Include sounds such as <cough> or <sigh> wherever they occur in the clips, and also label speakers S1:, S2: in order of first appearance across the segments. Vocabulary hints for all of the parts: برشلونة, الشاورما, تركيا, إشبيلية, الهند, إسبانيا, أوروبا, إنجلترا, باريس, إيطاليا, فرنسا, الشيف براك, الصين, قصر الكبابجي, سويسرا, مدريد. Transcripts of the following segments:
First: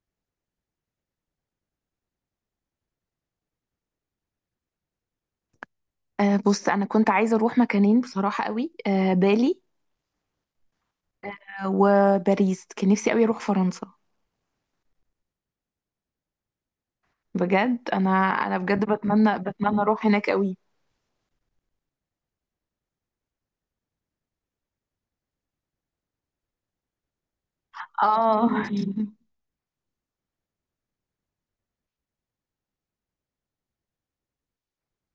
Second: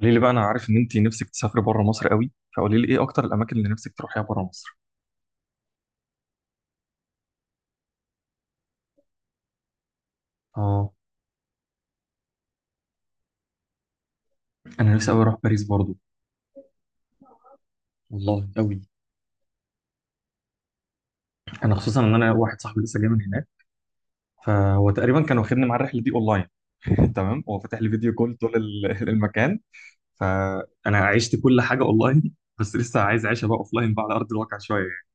S1: قولي لي بقى، انا عارف ان انت نفسك تسافري بره مصر قوي. فقولي لي ايه اكتر الاماكن اللي نفسك تروحيها بره مصر.
S2: آه، بص انا كنت عايزه اروح مكانين بصراحه قوي. آه، بالي.
S1: اه.
S2: آه، وباريس كان نفسي قوي اروح فرنسا.
S1: انا نفسي قوي اروح باريس برضو.
S2: بجد انا
S1: والله
S2: انا
S1: قوي.
S2: بجد بتمنى بتمنى اروح هناك قوي.
S1: انا خصوصا ان انا واحد صاحبي لسه جاي من هناك، فهو تقريبا كان واخدني مع الرحله دي اونلاين. <laughs> تمام، هو فاتح لي فيديو كول
S2: اه.
S1: طول
S2: <laughs>
S1: <laughs> المكان. فانا عشت كل حاجه اونلاين بس لسه عايز اعيشها بقى اوفلاين بقى، على ارض الواقع شويه يعني.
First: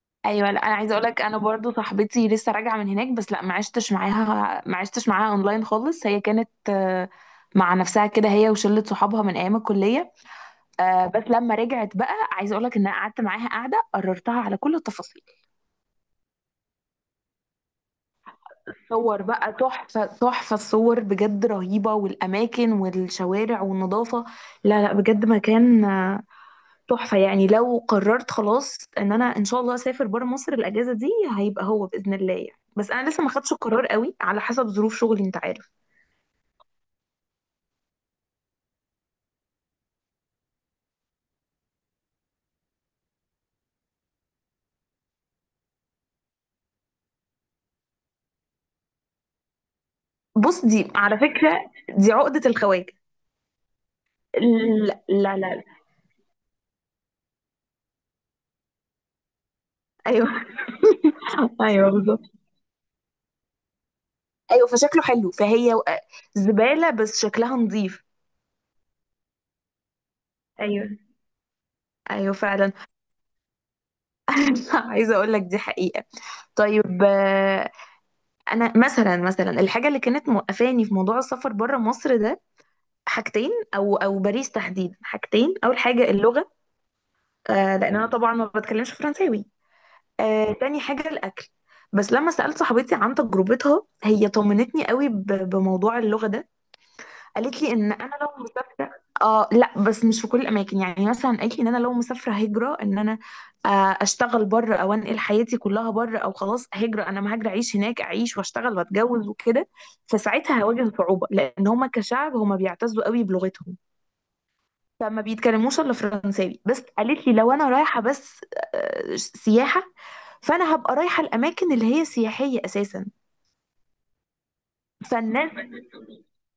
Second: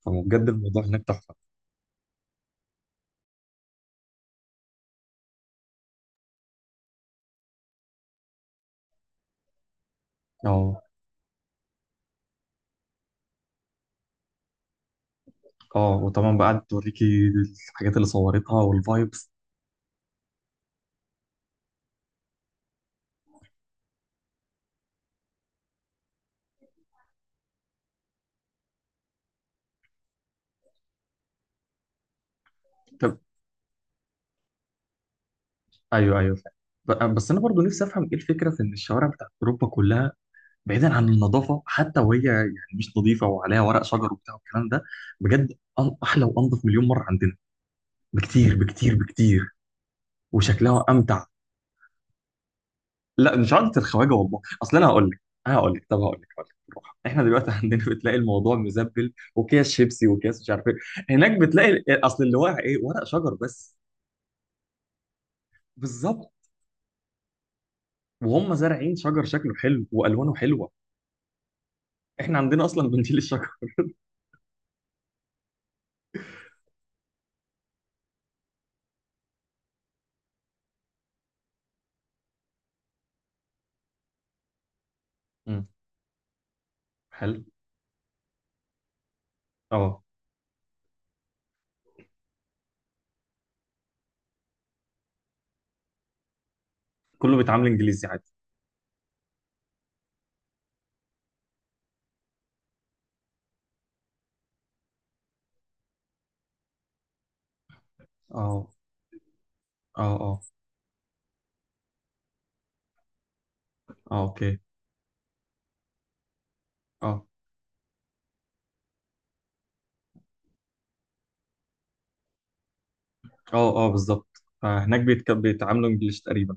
S1: فبجد
S2: ايوه، لا انا
S1: الموضوع
S2: عايزه
S1: هناك
S2: اقول لك
S1: تحفه.
S2: انا برضو صاحبتي لسه راجعه من هناك، بس لا ما عشتش معاها، ما عشتش معاها اونلاين خالص. هي كانت مع نفسها كده، هي وشله صحابها من ايام الكليه.
S1: اه.
S2: بس لما رجعت بقى عايزه اقول لك ان انا قعدت معاها قاعده قررتها على كل التفاصيل.
S1: اه وطبعا بقى قعدت توريكي الحاجات اللي صورتها
S2: صور
S1: والفايبس.
S2: بقى، تحفة تحفة الصور بجد، رهيبة والأماكن والشوارع والنظافة. لا لا بجد مكان تحفة يعني. لو قررت خلاص إن أنا إن شاء الله أسافر برا مصر الأجازة دي، هيبقى هو بإذن الله يعني. بس أنا لسه ما خدتش القرار قوي على حسب ظروف شغلي، أنت عارف.
S1: ايوه، ايوه فعلا. بس انا برضو نفسي افهم ايه الفكره في ان الشوارع بتاعت اوروبا كلها، بعيدا عن النظافه حتى، وهي يعني مش نظيفه وعليها ورق شجر وبتاع والكلام ده. بجد احلى وانظف مليون مره عندنا، بكتير بكتير بكتير،
S2: بص،
S1: وشكلها
S2: دي على
S1: امتع.
S2: فكرة دي عقدة الخواجة.
S1: لا، مش عادة الخواجه، والله اصل انا
S2: لا
S1: هقول لك.
S2: لا لا لا.
S1: هقول لك بالراحه. احنا دلوقتي <laughs> عندنا بتلاقي الموضوع مزبل، وكيس شيبسي
S2: أيوه،
S1: وكيس مش عارف ايه. هناك
S2: <laughs>
S1: بتلاقي
S2: أيوه
S1: اصل
S2: بالظبط.
S1: اللي واقع ايه؟ ورق شجر بس.
S2: أيوه فشكله حلو، فهي
S1: بالظبط.
S2: زبالة بس شكلها نظيف.
S1: وهم زارعين شجر شكله حلو والوانه حلوه.
S2: ايوه. ايوه
S1: احنا عندنا
S2: فعلا.
S1: اصلا بنشيل الشجر.
S2: <laughs> عايزه اقول لك، دي حقيقه. طيب. انا مثلا، مثلا الحاجه اللي كانت موقفاني في موضوع السفر بره مصر ده حاجتين، او باريس تحديدا حاجتين.
S1: مم.
S2: اول حاجه اللغه.
S1: حلو.
S2: آه، لان انا طبعا ما بتكلمش فرنساوي.
S1: اه،
S2: آه، تاني حاجه الاكل. بس لما سالت صاحبتي عن تجربتها، هي طمنتني قوي بموضوع اللغه ده.
S1: كله
S2: قالت
S1: بيتعامل
S2: لي ان
S1: انجليزي
S2: انا
S1: عادي.
S2: لو مسافره، اه لا، بس مش في كل الاماكن. يعني مثلا قالت لي ان انا لو مسافره هجره، ان انا آه، اشتغل بره او انقل حياتي كلها بره، او خلاص هجره، انا ما هاجر، اعيش هناك اعيش
S1: اه،
S2: واشتغل واتجوز وكده.
S1: اه. اه،
S2: فساعتها هواجه صعوبه، لان هما كشعب هما بيعتزوا قوي بلغتهم،
S1: اه، اوكي.
S2: فما بيتكلموش الا فرنساوي. بس
S1: اه،
S2: قالت لي لو انا رايحه بس سياحه، فانا هبقى رايحه الاماكن اللي هي سياحيه اساسا.
S1: اه، اه بالظبط. فهناك
S2: فالناس،
S1: بيتعاملوا انجليش تقريبا.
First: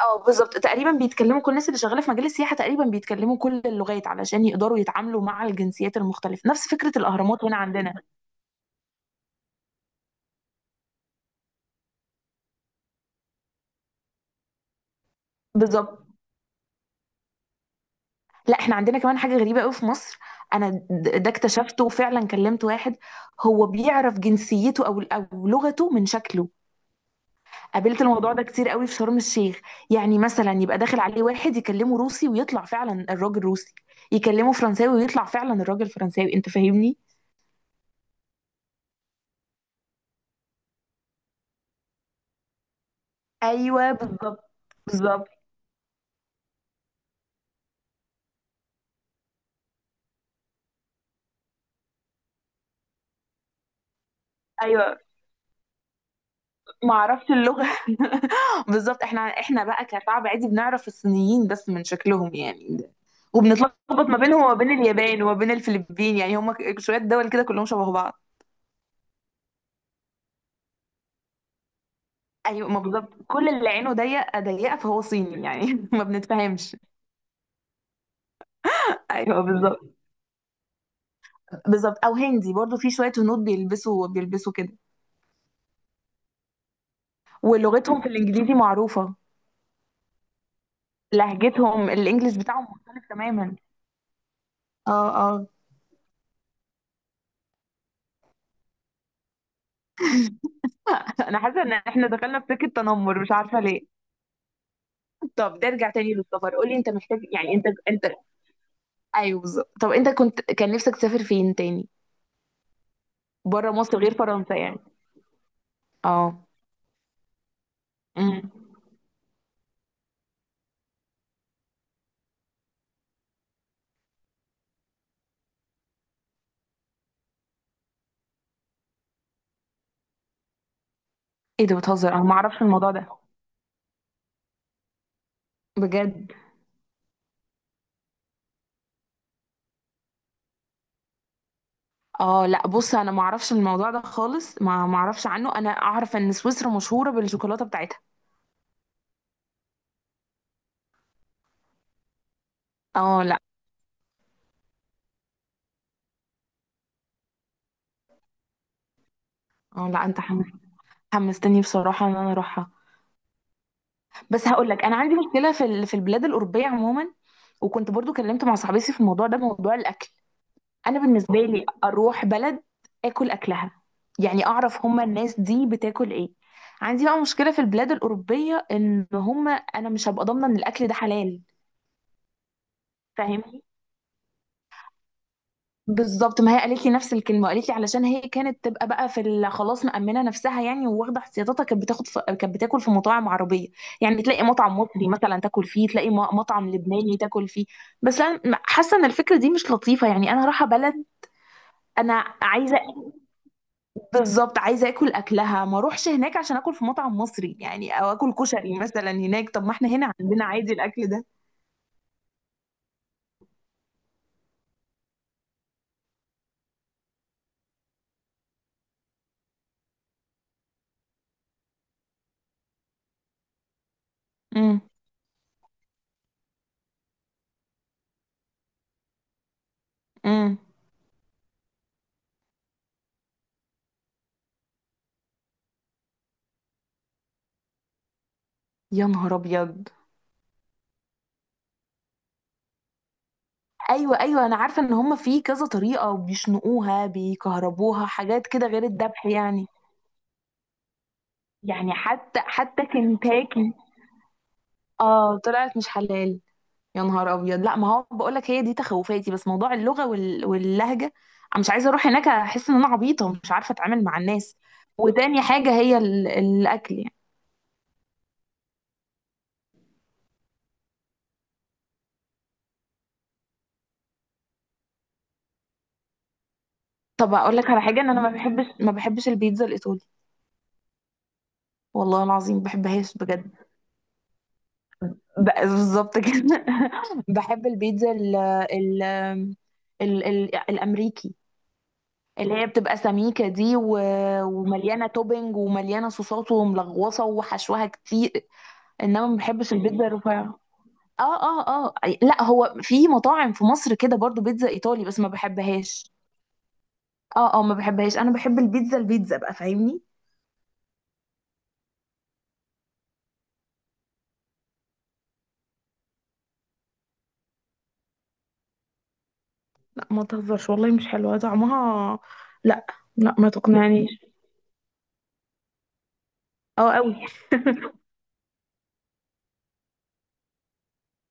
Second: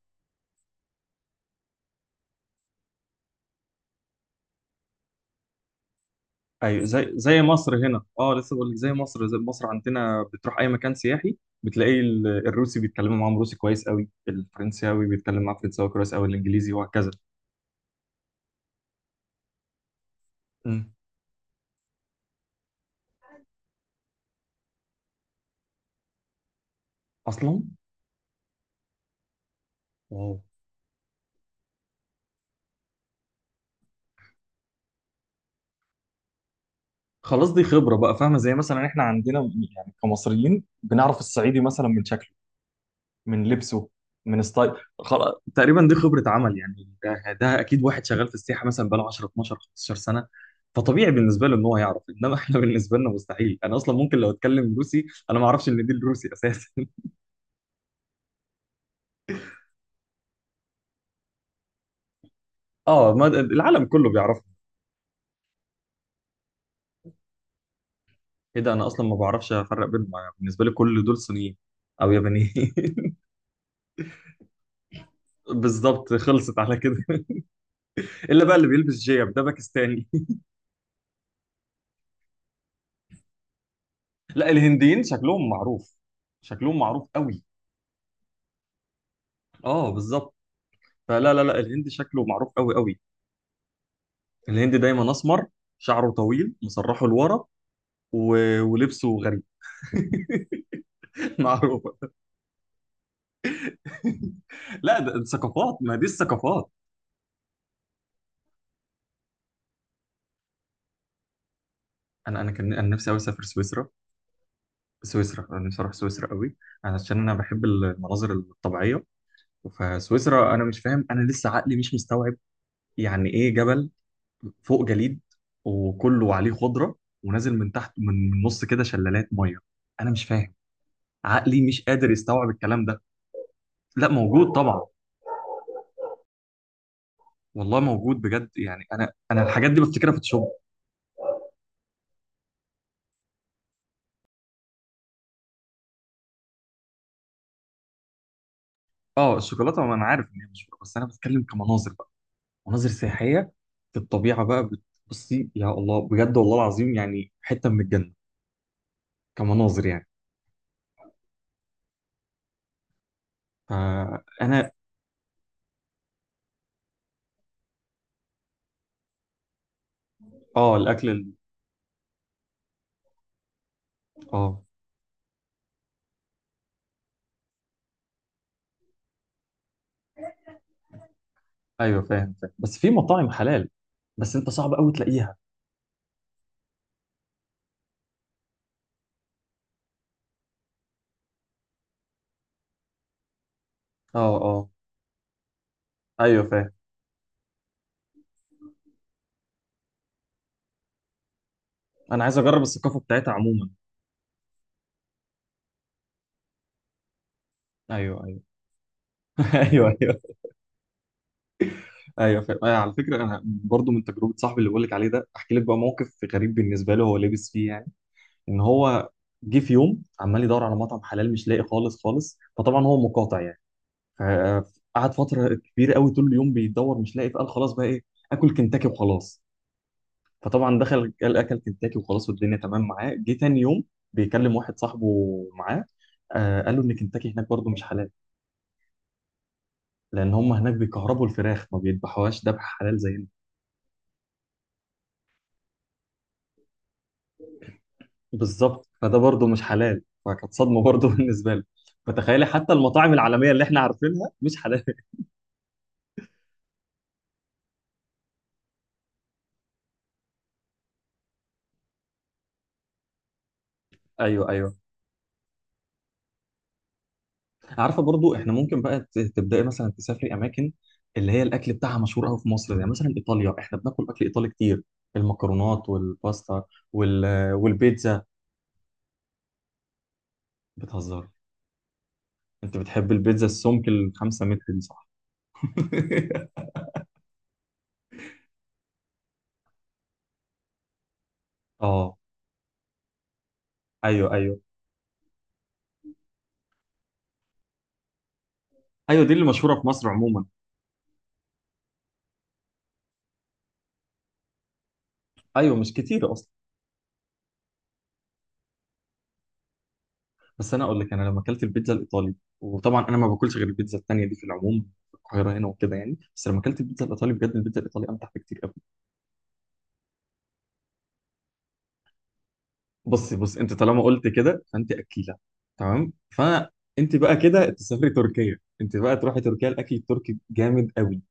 S2: اه بالظبط، تقريبا بيتكلموا، كل الناس اللي شغاله في مجال السياحه تقريبا بيتكلموا كل اللغات علشان يقدروا يتعاملوا مع الجنسيات المختلفه، نفس
S1: ايوه،
S2: فكره
S1: زي زي
S2: الاهرامات هنا
S1: مصر
S2: عندنا.
S1: هنا، اه لسه بقول لك زي مصر، زي مصر. عندنا بتروح اي مكان سياحي بتلاقي الروسي بيتكلموا معاهم روسي كويس قوي، الفرنساوي بيتكلم معاه فرنساوي
S2: بالظبط.
S1: كويس قوي، الانجليزي، وهكذا.
S2: لا احنا عندنا كمان حاجه غريبه قوي في مصر. انا
S1: مم.
S2: ده اكتشفته، وفعلا كلمت واحد. هو بيعرف جنسيته او لغته من شكله.
S1: اصلا.
S2: قابلت الموضوع ده كتير قوي في شرم الشيخ. يعني
S1: واو.
S2: مثلا يبقى داخل عليه واحد يكلمه روسي، ويطلع فعلا الراجل روسي. يكلمه فرنساوي ويطلع فعلا الراجل فرنساوي، انت فاهمني؟
S1: خلاص، دي خبره بقى. فاهمه؟ زي مثلا احنا عندنا، يعني كمصريين بنعرف الصعيدي مثلا من شكله، من لبسه،
S2: ايوه
S1: من
S2: بالظبط.
S1: ستايل.
S2: بالظبط،
S1: خلاص، تقريبا دي خبره عمل يعني. ده اكيد واحد شغال في السياحه مثلا، بقاله 10 12 15 سنه. فطبيعي بالنسبه له ان هو يعرف. انما احنا <laughs> بالنسبه لنا مستحيل. انا اصلا ممكن لو اتكلم
S2: ايوه
S1: روسي انا ما اعرفش ان دي الروسي اساسا. <laughs>
S2: ما عرفت اللغة. <laughs> بالظبط، احنا بقى كشعب عادي بنعرف الصينيين بس من شكلهم يعني.
S1: اه، ما العالم
S2: وبنتلخبط
S1: كله
S2: ما
S1: بيعرفه.
S2: بينهم وما بين اليابان وما بين الفلبين، يعني هما شوية دول كده كلهم شبه بعض.
S1: ايه ده، انا اصلا ما بعرفش افرق بينهم. أنا بالنسبه لي كل دول صينيين او يابانيين.
S2: ايوه ما بالظبط، كل اللي عينه ضيقة ضيقة فهو صيني
S1: <laughs>
S2: يعني، <laughs> ما
S1: بالظبط، خلصت على
S2: بنتفهمش.
S1: كده. <laughs> الا بقى اللي بيلبس جيب
S2: ايوه
S1: ده
S2: بالظبط.
S1: باكستاني.
S2: بالظبط، او هندي برضو، في شوية هنود بيلبسوا
S1: <laughs> لا،
S2: بيلبسوا كده.
S1: الهنديين شكلهم معروف، شكلهم معروف قوي.
S2: ولغتهم في الانجليزي معروفة.
S1: اه بالظبط. فلا لا لا، الهند
S2: لهجتهم
S1: شكله
S2: الانجليش
S1: معروف
S2: بتاعهم
S1: قوي قوي.
S2: مختلف تماما.
S1: الهند
S2: اه
S1: دايما اسمر،
S2: اه.
S1: شعره طويل مسرحه لورا، و... ولبسه غريب.
S2: <laughs>
S1: <laughs>
S2: انا حاسة ان
S1: معروف.
S2: احنا دخلنا في سكة تنمر، مش عارفة ليه.
S1: لا، ده
S2: طب
S1: ثقافات،
S2: نرجع
S1: ما دي
S2: تاني للسفر.
S1: الثقافات.
S2: قولي، انت محتاج يعني، انت ايوه بالظبط. طب انت كنت، كان نفسك تسافر فين تاني
S1: انا كان انا نفسي قوي اسافر
S2: بره
S1: سويسرا.
S2: مصر غير فرنسا يعني؟
S1: سويسرا، انا نفسي اروح سويسرا
S2: اه.
S1: قوي، عشان انا بحب المناظر
S2: امم.
S1: الطبيعيه. فسويسرا، انا مش فاهم، انا لسه عقلي مش مستوعب يعني ايه جبل فوق جليد وكله عليه خضره، ونازل من تحت، من نص كده شلالات ميه. انا مش فاهم، عقلي
S2: ايه ده
S1: مش
S2: بتهزر؟
S1: قادر
S2: انا ما
S1: يستوعب
S2: اعرفش
S1: الكلام
S2: الموضوع
S1: ده.
S2: ده،
S1: لا، موجود طبعا.
S2: بجد؟
S1: والله موجود بجد يعني. انا الحاجات دي بفتكرها في الشغل.
S2: اه لا، بص انا ما اعرفش الموضوع ده خالص، ما اعرفش عنه. انا اعرف ان سويسرا مشهوره بالشوكولاته بتاعتها.
S1: اه الشوكولاته، ما انا عارف ان هي مش بس، انا بتكلم كمناظر بقى، مناظر
S2: اه لا.
S1: سياحيه. في الطبيعه بقى بتبصي يا الله، بجد والله العظيم يعني حته من الجنه، كمناظر
S2: اه لا،
S1: يعني.
S2: انت حمستني بصراحه ان انا اروحها. بس هقول
S1: فانا.
S2: لك انا عندي مشكله في في البلاد الاوروبيه عموما. وكنت برضو كلمت مع صاحبتي في الموضوع ده، موضوع الاكل.
S1: اه
S2: انا
S1: الاكل
S2: بالنسبه لي، اروح بلد اكل اكلها، يعني
S1: اه
S2: اعرف هما الناس دي بتاكل ايه. عندي بقى مشكله في البلاد الاوروبيه ان هما، انا مش هبقى ضامنه ان الاكل ده حلال،
S1: ايوه، فاهم. بس في مطاعم
S2: فاهمني؟
S1: حلال، بس انت صعب قوي تلاقيها.
S2: بالظبط. ما هي قالت لي نفس الكلمه، قالت لي علشان هي كانت تبقى بقى في خلاص مأمنه نفسها يعني وواخده احتياطاتها، كانت بتاخد في... كانت بتاكل في مطاعم عربيه. يعني
S1: اه
S2: تلاقي
S1: اه،
S2: مطعم مصري مثلا تاكل فيه، تلاقي
S1: ايوه فاهم.
S2: مطعم لبناني تاكل فيه. بس انا حاسه ان الفكره دي مش لطيفه يعني. انا رايحه بلد، انا
S1: انا عايز اجرب
S2: عايزه،
S1: الثقافه بتاعتها عموما.
S2: بالظبط عايزه اكل اكلها. ما اروحش هناك عشان اكل في مطعم مصري يعني، او
S1: ايوه،
S2: اكل
S1: ايوه،
S2: كشري مثلا هناك،
S1: <laughs>
S2: طب ما
S1: ايوه،
S2: احنا هنا
S1: ايوه،
S2: عندنا عادي الاكل ده.
S1: ايوه فاهم. أيوة، على فكره انا برضو من تجربه صاحبي اللي بقول لك عليه ده، احكي لك بقى موقف غريب بالنسبه له. هو لابس فيه يعني، ان هو جه في يوم عمال يدور على مطعم حلال مش لاقي خالص خالص. فطبعا هو مقاطع يعني.
S2: امم.
S1: فقعد فتره كبيره قوي طول اليوم بيدور مش لاقي. فقال خلاص بقى ايه؟ اكل كنتاكي وخلاص.
S2: امم.
S1: فطبعا دخل، قال اكل كنتاكي وخلاص، والدنيا تمام معاه. جه تاني يوم بيكلم واحد صاحبه معاه، آه، قال له ان كنتاكي هناك برضو مش حلال،
S2: يا نهار ابيض.
S1: لان هم هناك بيكهربوا الفراخ، ما بيذبحوهاش ذبح حلال زي.
S2: ايوه ايوه، انا عارفه ان هم في كذا طريقه، بيشنقوها، بيكهربوها، حاجات كده غير
S1: بالظبط. فده
S2: الذبح
S1: برضه مش
S2: يعني.
S1: حلال، فكانت صدمه برضه <laughs> بالنسبه لي.
S2: يعني حتى
S1: فتخيلي حتى
S2: حتى
S1: المطاعم العالميه اللي
S2: كنتاكي؟
S1: احنا عارفينها مش حلال. <laughs>
S2: اه طلعت مش حلال. يا نهار ابيض. لا ما هو بقول لك، هي دي تخوفاتي. بس موضوع اللغه وال... واللهجه، انا مش عايزه اروح هناك احس ان انا عبيطه مش عارفه اتعامل مع
S1: ايوه،
S2: الناس.
S1: ايوه.
S2: وتاني حاجه هي ال... الاكل يعني.
S1: عارفه برضه، احنا ممكن بقى تبداي مثلا تسافري اماكن اللي هي الاكل بتاعها مشهور قوي في مصر، زي مثلا ايطاليا. احنا بناكل اكل ايطالي كتير، المكرونات والباستا
S2: طب
S1: وال...
S2: اقول لك على حاجه، ان انا
S1: والبيتزا.
S2: ما بحبش، ما بحبش البيتزا الايطالي.
S1: بتهزر.
S2: والله العظيم ما
S1: انت بتحب
S2: بحبهاش
S1: البيتزا
S2: بجد.
S1: السمك الـ5 متر دي، صح؟
S2: ب... بالظبط كده.
S1: <laughs>
S2: <laughs> بحب البيتزا ال... ال... ال... ال... الامريكي،
S1: اه
S2: اللي هي بتبقى سميكه دي و...
S1: ايوه، ايوه.
S2: ومليانه توبينج ومليانه صوصات وملغوصه وحشوها كتير.
S1: ايوه
S2: انما
S1: دي
S2: ما
S1: اللي
S2: بحبش
S1: مشهوره في
S2: البيتزا
S1: مصر عموما.
S2: الرفيعه. اه اه اه. لا هو في مطاعم في مصر كده برضو بيتزا ايطالي، بس ما
S1: ايوه مش
S2: بحبهاش.
S1: كتير اصلا.
S2: اه اه، ما بحبهاش. انا بحب البيتزا، البيتزا بقى فاهمني.
S1: بس انا اقول لك، انا لما اكلت البيتزا الايطالي، وطبعا انا ما باكلش غير البيتزا التانيه دي في العموم في القاهره هنا وكده يعني، بس لما اكلت البيتزا الايطالي بجد البيتزا الايطالي امتع بكتير قوي.
S2: لا ما تهزرش، والله مش حلوه طعمها. لا. لا ما
S1: بص، انت طالما
S2: تقنعنيش.
S1: قلت كده فانت اكيله. تمام،
S2: اه
S1: فانت
S2: قوي.
S1: بقى كده تسافري تركيا. انت بقى تروحي تركيا، الاكل التركي جامد قوي.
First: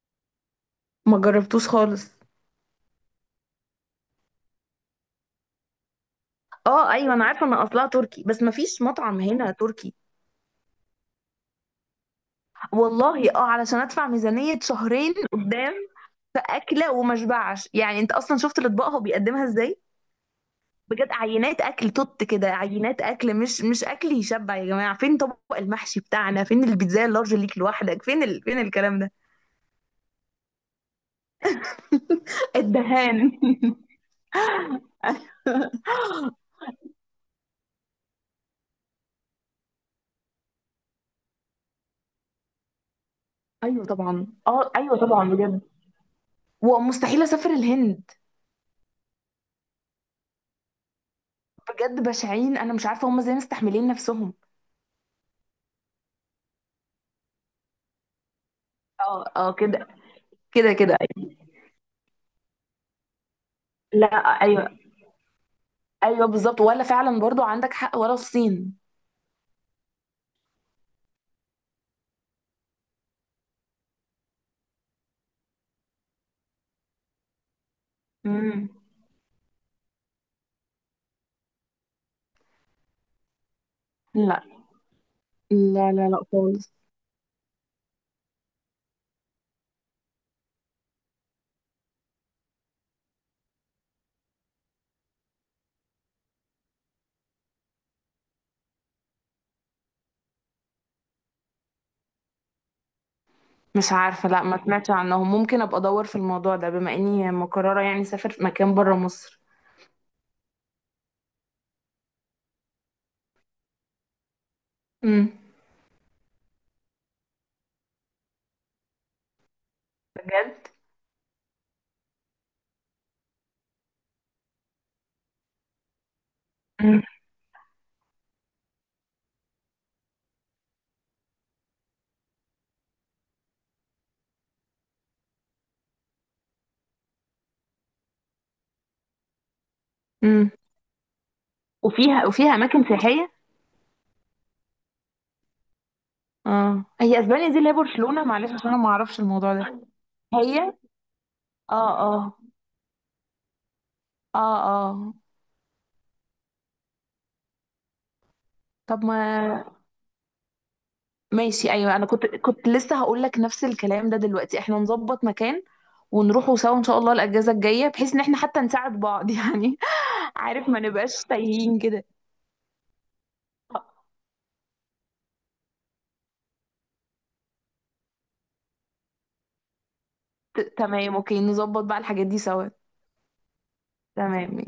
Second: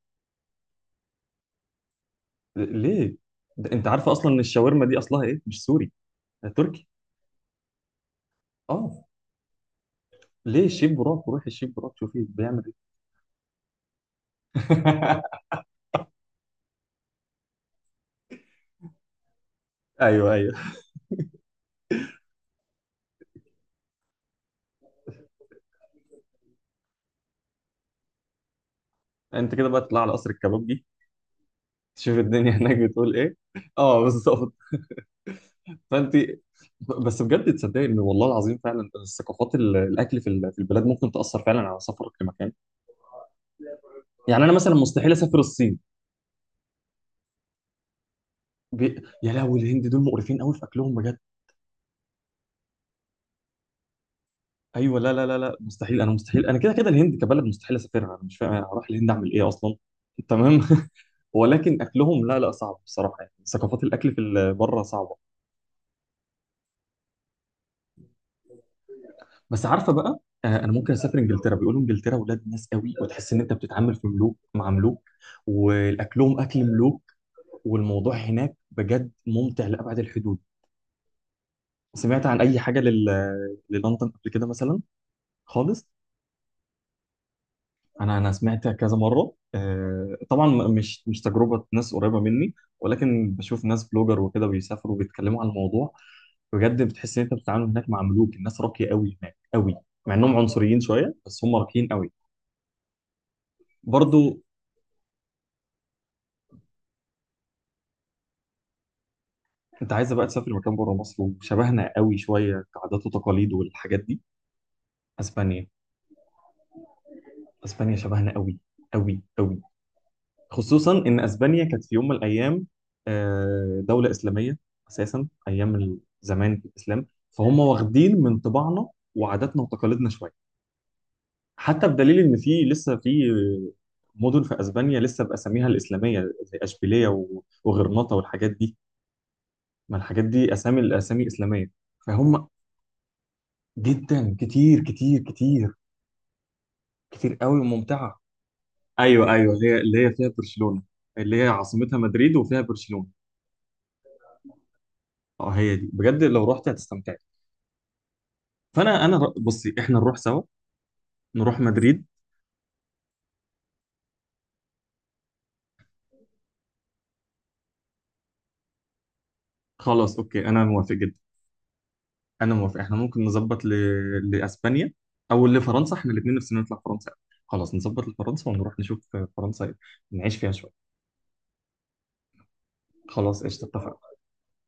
S2: ما جربتوش خالص.
S1: ليه؟ ده انت عارفه اصلا ان الشاورما دي اصلها ايه؟ مش سوري، ده تركي.
S2: اه ايوه، انا عارفه ان اصلها تركي، بس ما فيش
S1: اه
S2: مطعم هنا تركي.
S1: ليه، الشيف براك، روحي الشيف براك شوفي بيعمل ايه.
S2: والله اه، علشان ادفع ميزانيه شهرين
S1: <laughs>
S2: قدام في اكله وما اشبعش يعني. انت اصلا شفت الاطباق هو بيقدمها ازاي؟
S1: ايوه، ايوه.
S2: بجد عينات اكل توت كده، عينات اكل، مش مش اكل يشبع يا جماعه. فين طبق المحشي بتاعنا، فين البيتزا اللارج ليك لوحدك، فين ال... فين الكلام ده.
S1: انت كده بقى تطلع على قصر الكبابجي، شوف الدنيا <laughs> هناك بتقول
S2: الدهان.
S1: ايه. اه بالظبط. فانت،
S2: <laughs>
S1: بس بجد تصدق ان والله العظيم فعلا الثقافات الاكل في في البلاد ممكن تاثر فعلا على سفرك لمكان.
S2: ايوه طبعا.
S1: يعني انا
S2: اه
S1: مثلا
S2: ايوه
S1: مستحيل
S2: طبعا
S1: اسافر
S2: بجد.
S1: الصين.
S2: ومستحيل اسافر الهند.
S1: يا لهوي، الهند دول مقرفين قوي في اكلهم بجد.
S2: بجد بشعين، انا مش عارفه هم ازاي مستحملين نفسهم.
S1: ايوه، لا لا لا لا، مستحيل. انا مستحيل، انا كده كده الهند كبلد مستحيل اسافرها. انا مش فاهم اروح الهند
S2: اه
S1: اعمل ايه
S2: اه
S1: اصلا.
S2: كده
S1: تمام.
S2: كده
S1: <laughs>
S2: كده أيوة.
S1: ولكن اكلهم لا لا، صعب بصراحه يعني، ثقافات الاكل
S2: لا.
S1: في
S2: ايوه.
S1: بره صعبه.
S2: ايوه بالظبط، ولا فعلا برضو عندك حق، ولا الصين.
S1: بس عارفه بقى، انا ممكن اسافر انجلترا. بيقولوا انجلترا ولاد ناس قوي، وتحس ان انت بتتعامل في ملوك، مع ملوك، والاكلهم اكل ملوك، والموضوع هناك
S2: امم.
S1: بجد ممتع لابعد الحدود. سمعت عن اي حاجه للندن قبل
S2: لا
S1: كده مثلا؟ خالص.
S2: لا لا لا خالص.
S1: انا سمعت كذا مره، آه، طبعا مش تجربه ناس قريبه مني، ولكن بشوف ناس بلوجر وكده بيسافروا وبيتكلموا عن الموضوع. بجد بتحس ان انت بتتعامل هناك مع ملوك، الناس راقيه قوي هناك قوي، مع انهم عنصريين شويه بس هم راقيين قوي.
S2: مش عارفة،
S1: برضو،
S2: لا ما سمعتش عنهم، ممكن ابقى ادور في الموضوع ده بما اني مقررة يعني اسافر في مكان بره مصر.
S1: انت عايزه بقى تسافر مكان بره مصر وشبهنا قوي شويه كعادات وتقاليد والحاجات دي؟
S2: امم.
S1: اسبانيا. اسبانيا شبهنا قوي، قوي قوي.
S2: بجد.
S1: خصوصا ان اسبانيا كانت في يوم من الايام، دوله اسلاميه اساسا، ايام زمان في
S2: امم.
S1: الاسلام، فهم واخدين من طباعنا وعاداتنا وتقاليدنا شويه. حتى بدليل ان في لسه في مدن في اسبانيا لسه باساميها الاسلاميه، زي اشبيليه وغرناطه والحاجات دي. ما الحاجات
S2: امم.
S1: دي اسامي، الاسامي اسلاميه.
S2: وفيها،
S1: فهم
S2: وفيها اماكن سياحيه.
S1: جدا، كتير كتير كتير،
S2: اه هي
S1: كتير
S2: اسبانيا دي
S1: قوي
S2: اللي هي
S1: وممتعه.
S2: برشلونة، معلش عشان انا ما اعرفش
S1: ايوه
S2: الموضوع
S1: ايوه، هي
S2: ده.
S1: اللي هي فيها
S2: هي.
S1: برشلونه، اللي هي
S2: اه.
S1: عاصمتها مدريد
S2: اه.
S1: وفيها برشلونه.
S2: اه. اه.
S1: اه هي دي، بجد لو رحت هتستمتع. فانا،
S2: طب ما،
S1: بصي، احنا نروح سوا. نروح
S2: ماشي ايوه،
S1: مدريد.
S2: انا كنت كنت لسه هقول لك نفس الكلام ده دلوقتي، احنا نظبط مكان ونروحوا سوا ان شاء الله الاجازة الجاية، بحيث ان احنا حتى نساعد بعض <laughs> يعني.
S1: خلاص، اوكي، انا
S2: عارف ما
S1: موافق جدا.
S2: نبقاش تايهين كده.
S1: انا موافق، احنا ممكن نظبط لاسبانيا او لفرنسا. احنا الاثنين نفسنا نطلع فرنسا. خلاص نظبط لفرنسا ونروح نشوف فرنسا، نعيش فيها شويه.
S2: تمام اوكي، نظبط بقى الحاجات دي سوا.
S1: خلاص قشطه، اتفقنا.
S2: تمام.